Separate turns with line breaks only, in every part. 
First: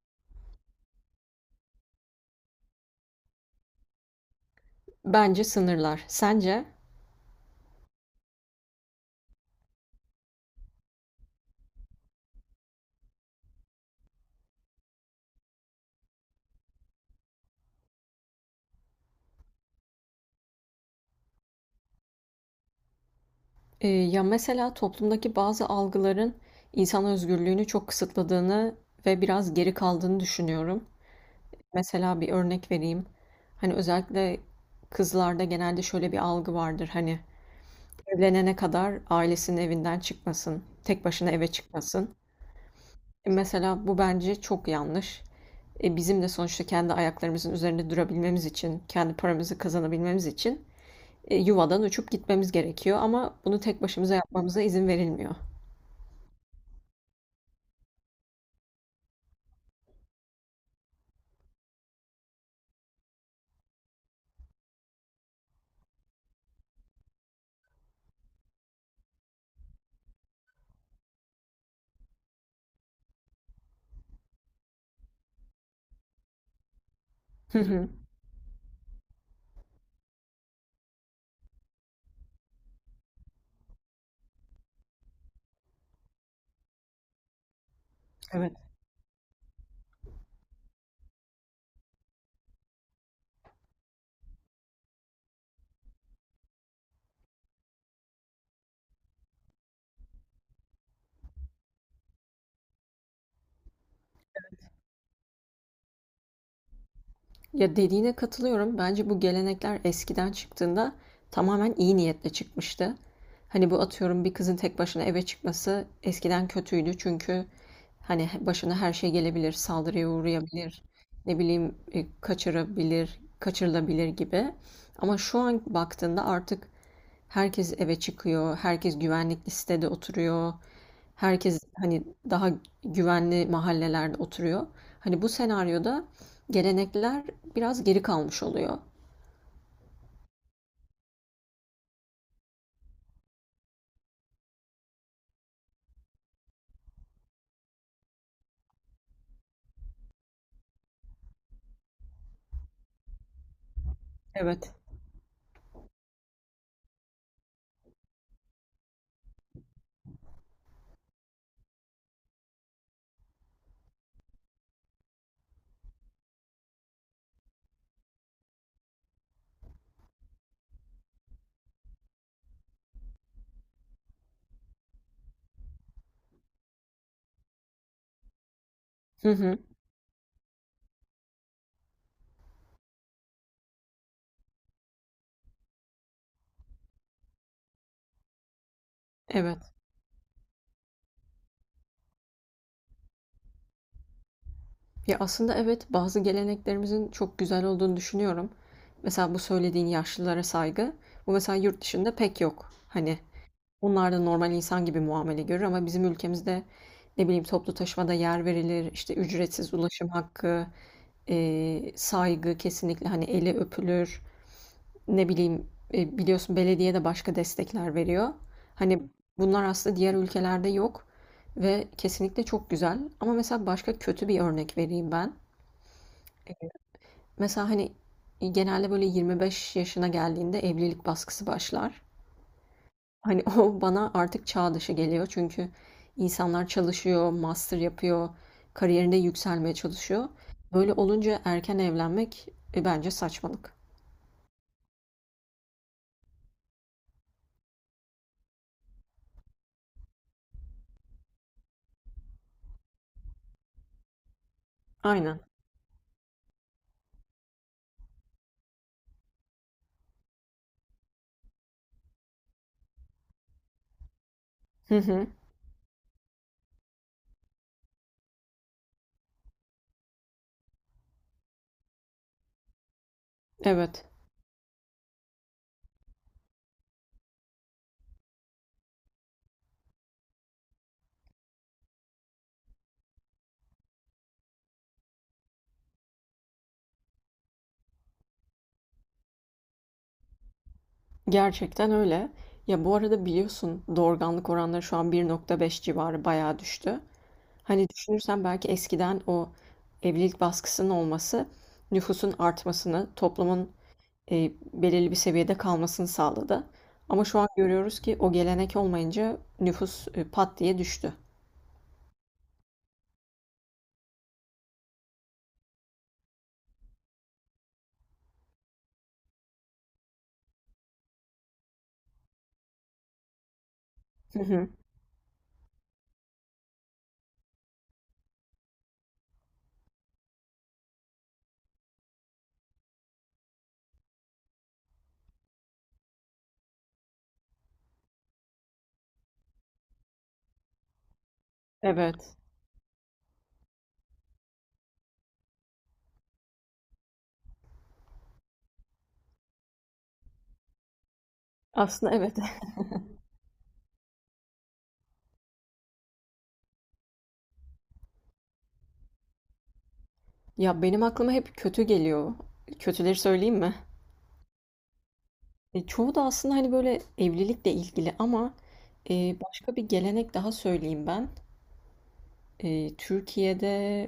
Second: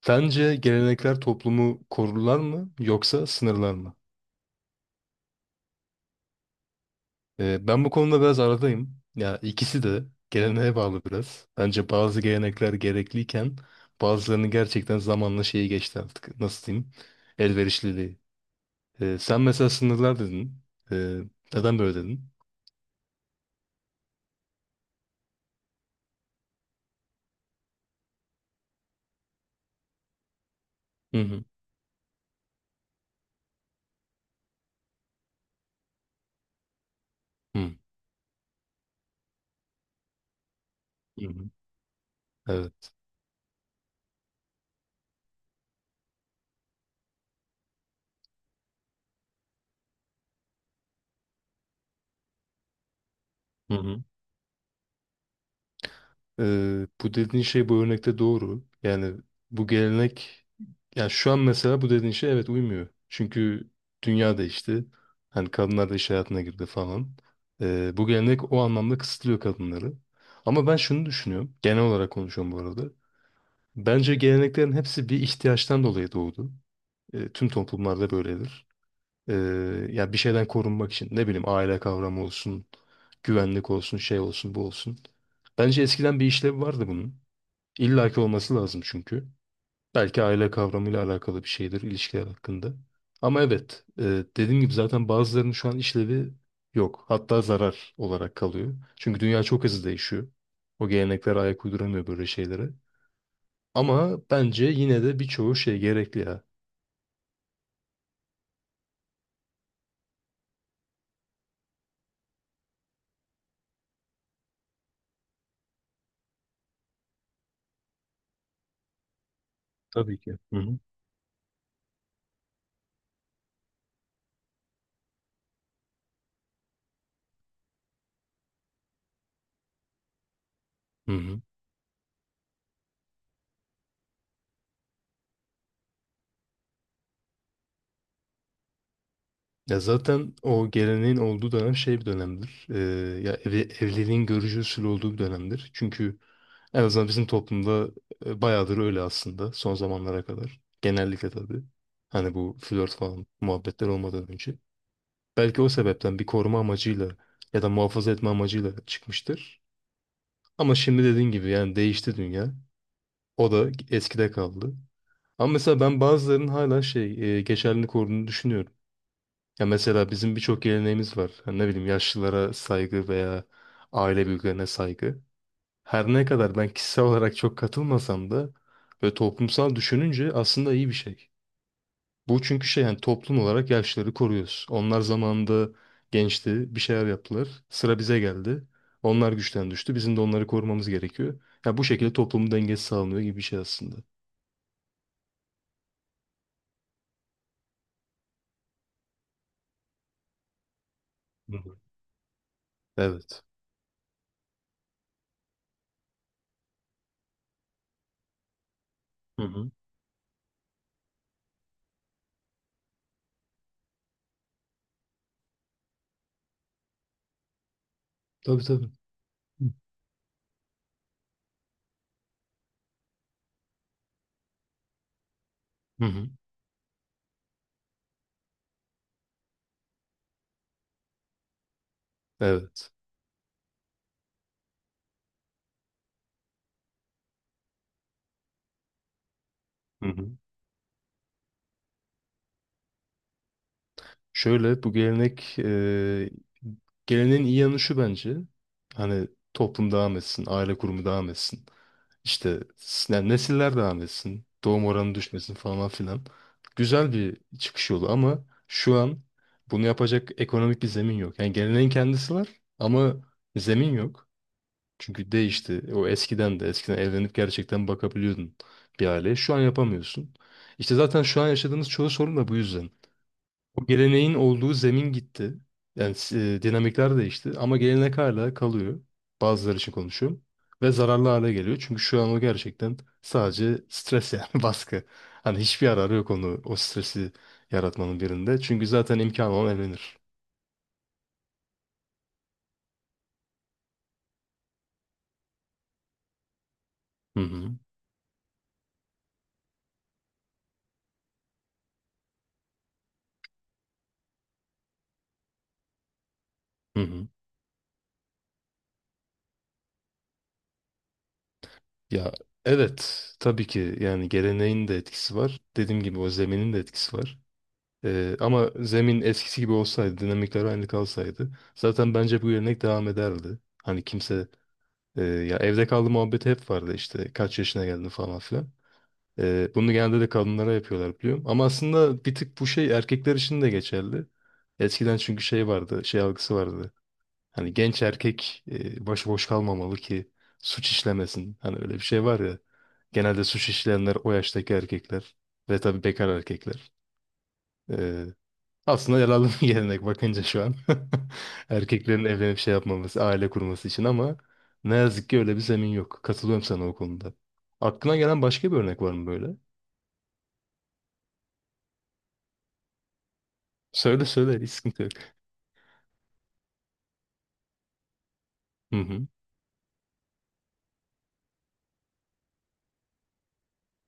Sence gelenekler toplumu korurlar mı yoksa sınırlar mı?
Bence sınırlar. Sence?
Ben bu konuda biraz aradayım. Ya ikisi de geleneğe bağlı biraz. Bence bazı gelenekler gerekliyken bazılarını gerçekten zamanla şeyi geçti artık. Nasıl diyeyim? Elverişliliği. Sen mesela sınırlar dedin. Ee, Neden böyle dedin?
Ya mesela toplumdaki bazı algıların insan özgürlüğünü çok kısıtladığını ve biraz geri kaldığını düşünüyorum.
Hı hı.
Mesela bir örnek vereyim. Hani özellikle kızlarda genelde şöyle bir algı vardır. Hani
Hı
evlenene kadar ailesinin evinden çıkmasın, tek
hı.
başına eve
Hı.
çıkmasın. Mesela bu bence çok yanlış. Bizim de sonuçta kendi ayaklarımızın üzerinde durabilmemiz için, kendi paramızı kazanabilmemiz için yuvadan uçup gitmemiz gerekiyor ama bunu tek
Evet.
başımıza yapmamıza izin verilmiyor.
Bu dediğin şey bu örnekte doğru. Yani bu gelenek yani şu an mesela bu dediğin şey evet uymuyor. Çünkü dünya değişti. Hani kadınlar da iş hayatına girdi falan. Bu gelenek o anlamda kısıtlıyor kadınları. Ama ben şunu düşünüyorum. Genel olarak konuşuyorum bu arada. Bence geleneklerin hepsi bir ihtiyaçtan dolayı doğdu. Tüm
Hı hı.
toplumlarda böyledir. Ee, Yani bir şeyden korunmak için ne bileyim aile kavramı olsun, güvenlik olsun, şey olsun, bu olsun. Bence eskiden bir işlevi vardı bunun. İllaki
Evet.
olması lazım çünkü. Belki aile kavramıyla alakalı bir şeydir ilişkiler hakkında. Ama evet, dediğim gibi zaten bazılarının şu an işlevi yok. Hatta zarar olarak kalıyor. Çünkü dünya çok hızlı değişiyor. O gelenekler ayak uyduramıyor böyle şeylere. Ama bence yine de birçoğu şey gerekli ya.
Ya dediğine katılıyorum. Bence bu gelenekler eskiden çıktığında tamamen iyi niyetle çıkmıştı. Hani bu atıyorum bir kızın tek başına eve çıkması eskiden kötüydü çünkü hani başına her şey gelebilir, saldırıya
Tabii ki. Hı hı.
uğrayabilir, ne bileyim kaçırabilir, kaçırılabilir gibi. Ama şu an baktığında artık herkes eve çıkıyor, herkes güvenlikli sitede oturuyor,
Hı hı.
herkes hani daha güvenli mahallelerde oturuyor. Hani bu senaryoda gelenekler biraz geri kalmış oluyor.
Ya zaten o geleneğin olduğu dönem şey bir dönemdir. Evliliğin görücü usulü olduğu bir dönemdir. Çünkü en azından bizim toplumda bayağıdır öyle aslında son zamanlara kadar. Genellikle tabii. Hani bu flört falan muhabbetler olmadan önce.
Evet.
Belki o sebepten bir koruma amacıyla ya da muhafaza etme amacıyla çıkmıştır. Ama şimdi dediğin gibi yani değişti dünya. O da eskide kaldı. Ama mesela ben bazılarının hala şey geçerliliğini koruduğunu düşünüyorum. Ya mesela bizim birçok geleneğimiz var. Hani ne bileyim yaşlılara saygı veya aile büyüklerine saygı. Her ne kadar ben kişisel olarak çok katılmasam da ve
Hı hı.
toplumsal düşününce aslında iyi bir şey. Bu çünkü şey yani toplum olarak yaşlıları koruyoruz. Onlar zamanında gençti, bir şeyler yaptılar. Sıra bize geldi. Onlar güçten
Evet.
düştü. Bizim de onları korumamız gerekiyor. Ya bu şekilde toplumun dengesi sağlanıyor gibi bir şey aslında.
Ya aslında evet bazı geleneklerimizin çok güzel olduğunu düşünüyorum. Mesela bu söylediğin yaşlılara saygı. Bu
Hı
mesela
hı.
yurt dışında pek yok. Hani
Evet.
onlar da normal insan gibi muamele görür ama bizim ülkemizde, ne bileyim, toplu taşımada yer verilir, işte
Hı hı.
ücretsiz ulaşım hakkı, saygı kesinlikle, hani, eli öpülür. Ne bileyim, biliyorsun belediye de başka destekler veriyor.
Tabii tabii.
Hani, bunlar aslında diğer ülkelerde yok ve kesinlikle çok güzel ama mesela başka kötü bir örnek vereyim ben.
Hı hı.
Mesela, hani, genelde böyle 25 yaşına geldiğinde evlilik baskısı başlar.
Evet.
Hani o bana artık çağ dışı geliyor. Çünkü insanlar çalışıyor, master yapıyor, kariyerinde yükselmeye çalışıyor. Böyle olunca erken evlenmek bence saçmalık.
Şöyle bu gelenek geleneğin iyi yanı şu bence. Hani toplum devam etsin, aile kurumu devam etsin. İşte yani nesiller devam etsin. Doğum oranı
Aynen.
düşmesin falan filan. Güzel bir çıkış yolu ama şu an bunu yapacak ekonomik bir zemin yok. Yani geleneğin kendisi var ama zemin yok.
Hı hı.
Çünkü değişti. O eskiden evlenip gerçekten bakabiliyordun bir aileye. Şu an yapamıyorsun. İşte zaten şu an yaşadığımız çoğu sorun da bu yüzden. O
Evet.
geleneğin olduğu zemin gitti. Yani dinamikler değişti ama gelenek hala kalıyor. Bazıları için konuşuyorum. Ve zararlı hale geliyor. Çünkü şu an o gerçekten sadece stres yani baskı. Hani hiçbir yararı yok onu o stresi yaratmanın birinde. Çünkü zaten imkanı olan evlenir.
Gerçekten öyle. Ya bu arada biliyorsun doğurganlık oranları şu an 1,5 civarı bayağı düştü.
Hı hı.
Hani düşünürsen belki eskiden o evlilik baskısının olması nüfusun artmasını, toplumun belirli bir seviyede kalmasını sağladı.
Hı
Ama
hı.
şu an görüyoruz ki o gelenek olmayınca nüfus, pat diye düştü.
Ya evet tabii ki yani geleneğin de etkisi var. Dediğim gibi o zeminin de etkisi var. Ama zemin eskisi gibi olsaydı, dinamikler aynı kalsaydı zaten bence bu gelenek devam ederdi. Hani
Hı
kimse.
hı.
Ya evde kaldı muhabbeti hep vardı işte kaç yaşına geldin falan filan. Bunu genelde de kadınlara yapıyorlar biliyorum. Ama aslında bir tık bu şey erkekler için de geçerli. Eskiden çünkü şey vardı, şey algısı vardı. Hani genç erkek başıboş kalmamalı ki suç işlemesin. Hani öyle bir şey
Evet.
var ya. Genelde suç işleyenler o yaştaki erkekler ve tabii bekar erkekler. Ee, Aslında yararlı bir gelenek bakınca şu an.
Aslında
Erkeklerin
evet.
evlenip şey yapmaması, aile kurması için ama ne yazık ki öyle bir zemin yok. Katılıyorum sana o konuda. Aklına gelen başka bir örnek var mı böyle?
Ya, benim aklıma hep kötü geliyor. Kötüleri söyleyeyim mi?
Söyle söyle, hiç sıkıntı yok.
Çoğu da aslında, hani, böyle, evlilikle ilgili ama,
Hı hı.
başka bir gelenek daha söyleyeyim ben. Türkiye'de,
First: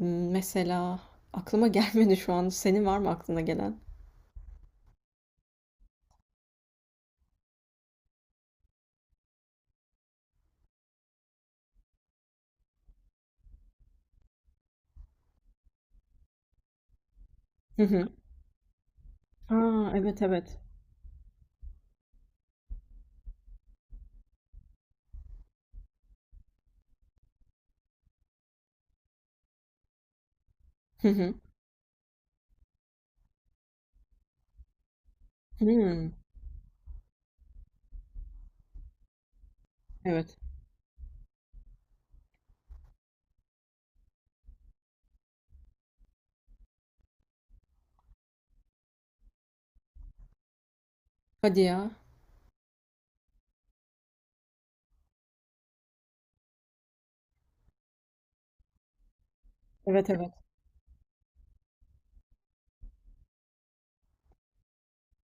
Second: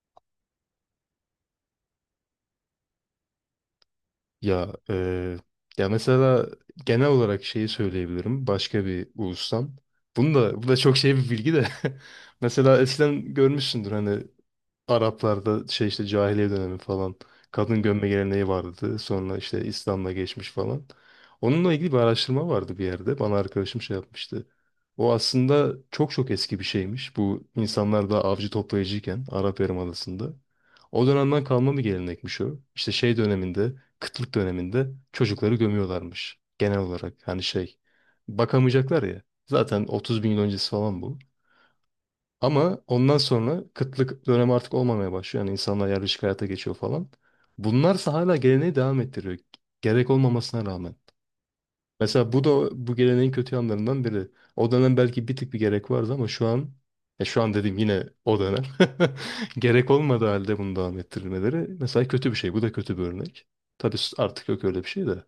mesela aklıma gelmedi şu an. Senin var mı aklına gelen?
Ya, ya mesela genel olarak şeyi söyleyebilirim. Başka bir ulustan. Bunu da, bu da çok şey bir bilgi de. Mesela eskiden görmüşsündür hani Araplarda şey işte cahiliye dönemi falan kadın
Hı
gömme
hı.
geleneği vardı. Sonra işte
A!
İslam'la
Evet,
geçmiş
evet.
falan. Onunla ilgili bir araştırma vardı bir yerde. Bana arkadaşım şey yapmıştı. O aslında çok çok eski bir şeymiş. Bu insanlar da avcı toplayıcıyken Arap Yarımadası'nda. O
Hı hı.
dönemden kalma bir gelenekmiş o. İşte şey döneminde, kıtlık döneminde çocukları
Hımm.
gömüyorlarmış. Genel olarak hani şey bakamayacaklar ya. Zaten 30 bin yıl
Evet.
öncesi falan bu. Ama ondan sonra kıtlık dönemi artık olmamaya başlıyor. Yani insanlar yerleşik hayata geçiyor falan. Bunlarsa hala geleneği devam ettiriyor. Gerek olmamasına rağmen.
Hadi ya.
Mesela bu da bu geleneğin kötü yanlarından biri. O dönem belki bir tık bir gerek vardı ama şu an ya şu an dedim yine o dönem. Gerek
Evet,
olmadığı
evet.
halde bunu devam ettirilmeleri mesela kötü bir şey. Bu da kötü bir örnek. Tabii artık yok öyle bir şey de.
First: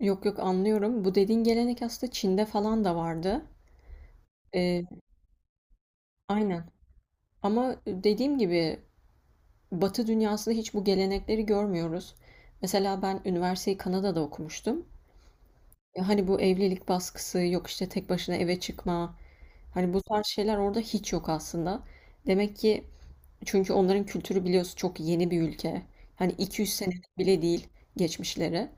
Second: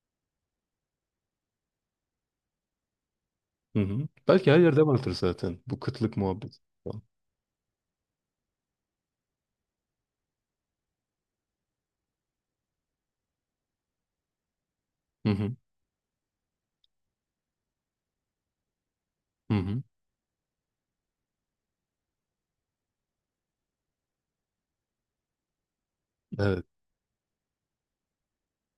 Yok yok anlıyorum. Bu dediğin gelenek aslında Çin'de falan da vardı.
Hı hı. Belki her
Ee,
yerde vardır zaten bu kıtlık muhabbeti.
aynen.
Falan.
Ama dediğim gibi Batı dünyasında hiç bu gelenekleri görmüyoruz. Mesela ben üniversiteyi Kanada'da okumuştum.
Hı hı.
Hani bu evlilik baskısı, yok işte tek başına eve çıkma.
Hı hı.
Hani bu tarz şeyler orada hiç yok aslında. Demek ki çünkü onların kültürü biliyorsun çok yeni bir ülke. Hani
Evet.
200 sene bile değil geçmişleri.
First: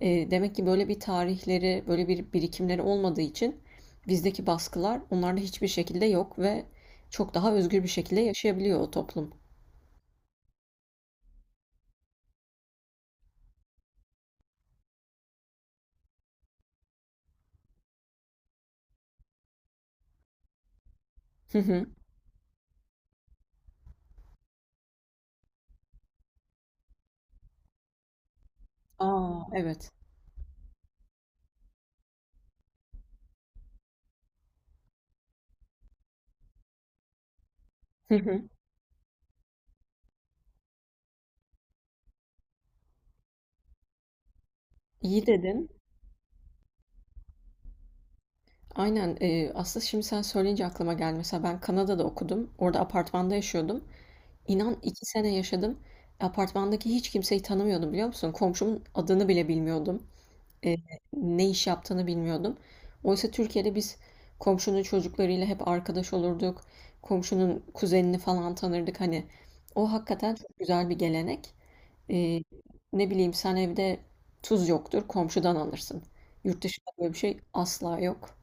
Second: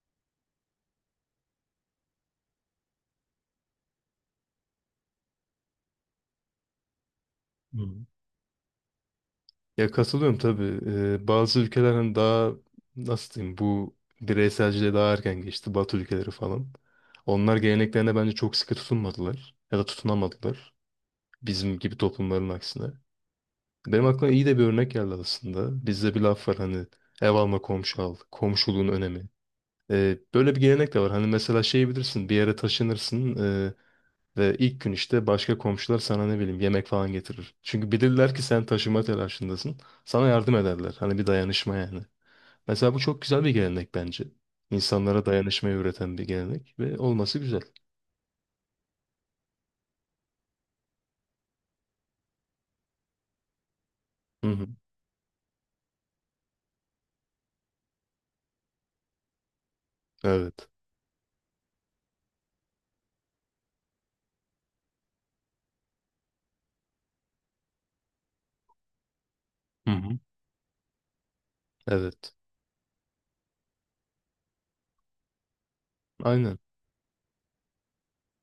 Demek ki böyle bir tarihleri, böyle bir birikimleri olmadığı için bizdeki baskılar onlarda hiçbir şekilde yok ve çok daha özgür bir
Hı.
şekilde yaşayabiliyor o toplum.
Ya katılıyorum tabii. Bazı ülkeler hani daha nasıl diyeyim bu bireyselciliğe daha erken geçti. Batı ülkeleri falan. Onlar geleneklerine bence çok sıkı tutunmadılar. Ya da tutunamadılar.
Hı
Bizim
hı.
gibi toplumların aksine. Benim aklıma iyi de bir örnek geldi aslında. Bizde bir laf var hani ev alma komşu al. Komşuluğun önemi.
A, evet.
Böyle bir gelenek de var. Hani mesela şey bilirsin bir yere taşınırsın. e, Ve ilk gün işte başka komşular sana ne bileyim yemek falan getirir. Çünkü
Hı
bilirler ki
hı.
sen taşıma telaşındasın. Sana yardım ederler. Hani bir dayanışma yani. Mesela bu çok güzel bir gelenek bence. İnsanlara
İyi dedin.
dayanışmayı öğreten bir gelenek ve olması güzel.
Aynen, aslında şimdi sen söyleyince aklıma geldi. Mesela ben Kanada'da okudum. Orada apartmanda yaşıyordum.
Hı hı.
İnan 2 sene yaşadım. Apartmandaki hiç kimseyi tanımıyordum biliyor musun? Komşumun adını bile bilmiyordum.
Evet.
e, ne iş yaptığını bilmiyordum. Oysa Türkiye'de biz komşunun çocuklarıyla hep arkadaş olurduk. Komşunun kuzenini falan tanırdık. Hani
Hı
o
hı.
hakikaten çok güzel bir gelenek.
Evet.
E, ne bileyim sen evde tuz yoktur, komşudan alırsın.
Aynen.
Yurt dışında böyle bir şey asla yok.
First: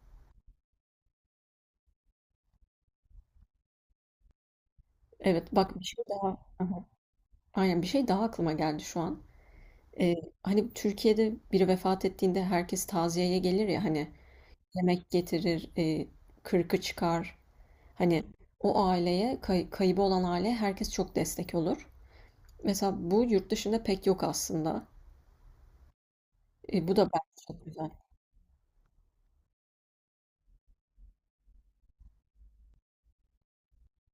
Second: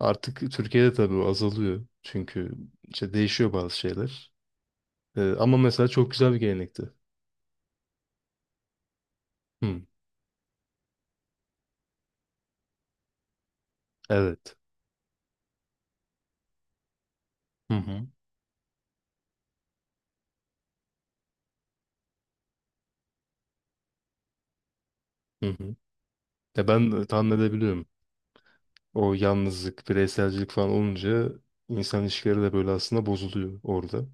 Artık Türkiye'de tabii o azalıyor. Çünkü işte değişiyor bazı şeyler.
Evet
Ama
bak bir
mesela
şey
çok
daha.
güzel bir
Aha.
gelenekti.
Aynen bir şey daha aklıma geldi şu an.
Hı.
E, Hani Türkiye'de biri vefat ettiğinde herkes taziyeye gelir ya hani
Evet.
yemek getirir, kırkı çıkar.
Hı hı.
Hani o aileye, kaybı olan aileye herkes çok destek olur. Mesela bu yurt dışında pek yok aslında.
Hı hı. Ya
E,
ben
bu da
tahmin
bence çok
edebiliyorum.
güzel.
O yalnızlık, bireyselcilik falan olunca insan ilişkileri de böyle aslında bozuluyor orada.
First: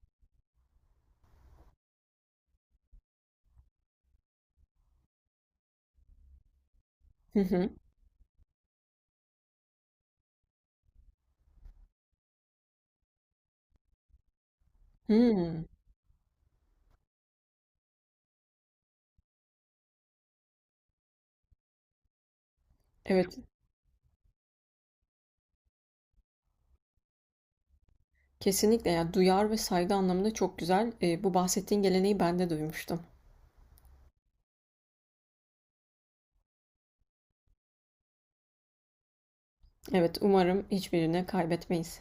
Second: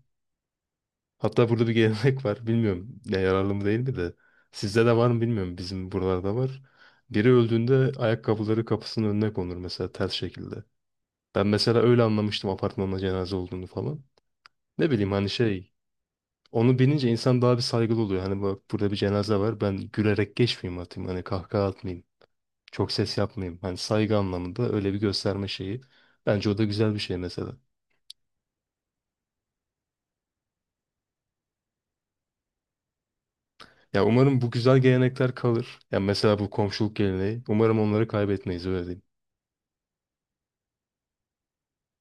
Hatta burada bir gelenek var. Bilmiyorum ne yararlı mı değil mi de. Sizde de var mı bilmiyorum. Bizim buralarda var. Biri
Hı hı.
öldüğünde ayakkabıları kapısının önüne konur mesela ters şekilde. Ben mesela öyle anlamıştım apartmanda cenaze olduğunu falan. Ne bileyim hani
Hmm.
şey onu bilince insan daha bir saygılı oluyor. Hani bak burada bir cenaze var ben gülerek geçmeyeyim atayım hani kahkaha atmayayım. Çok ses
Evet,
yapmayayım. Hani saygı anlamında öyle bir gösterme şeyi. Bence o da güzel bir şey mesela.
kesinlikle ya duyar ve saygı anlamında çok güzel. Bu bahsettiğin geleneği ben de duymuştum.
Ya umarım bu güzel gelenekler kalır. Ya mesela bu komşuluk geleneği. Umarım onları kaybetmeyiz öyle diyeyim.
Evet, umarım hiçbirini kaybetmeyiz.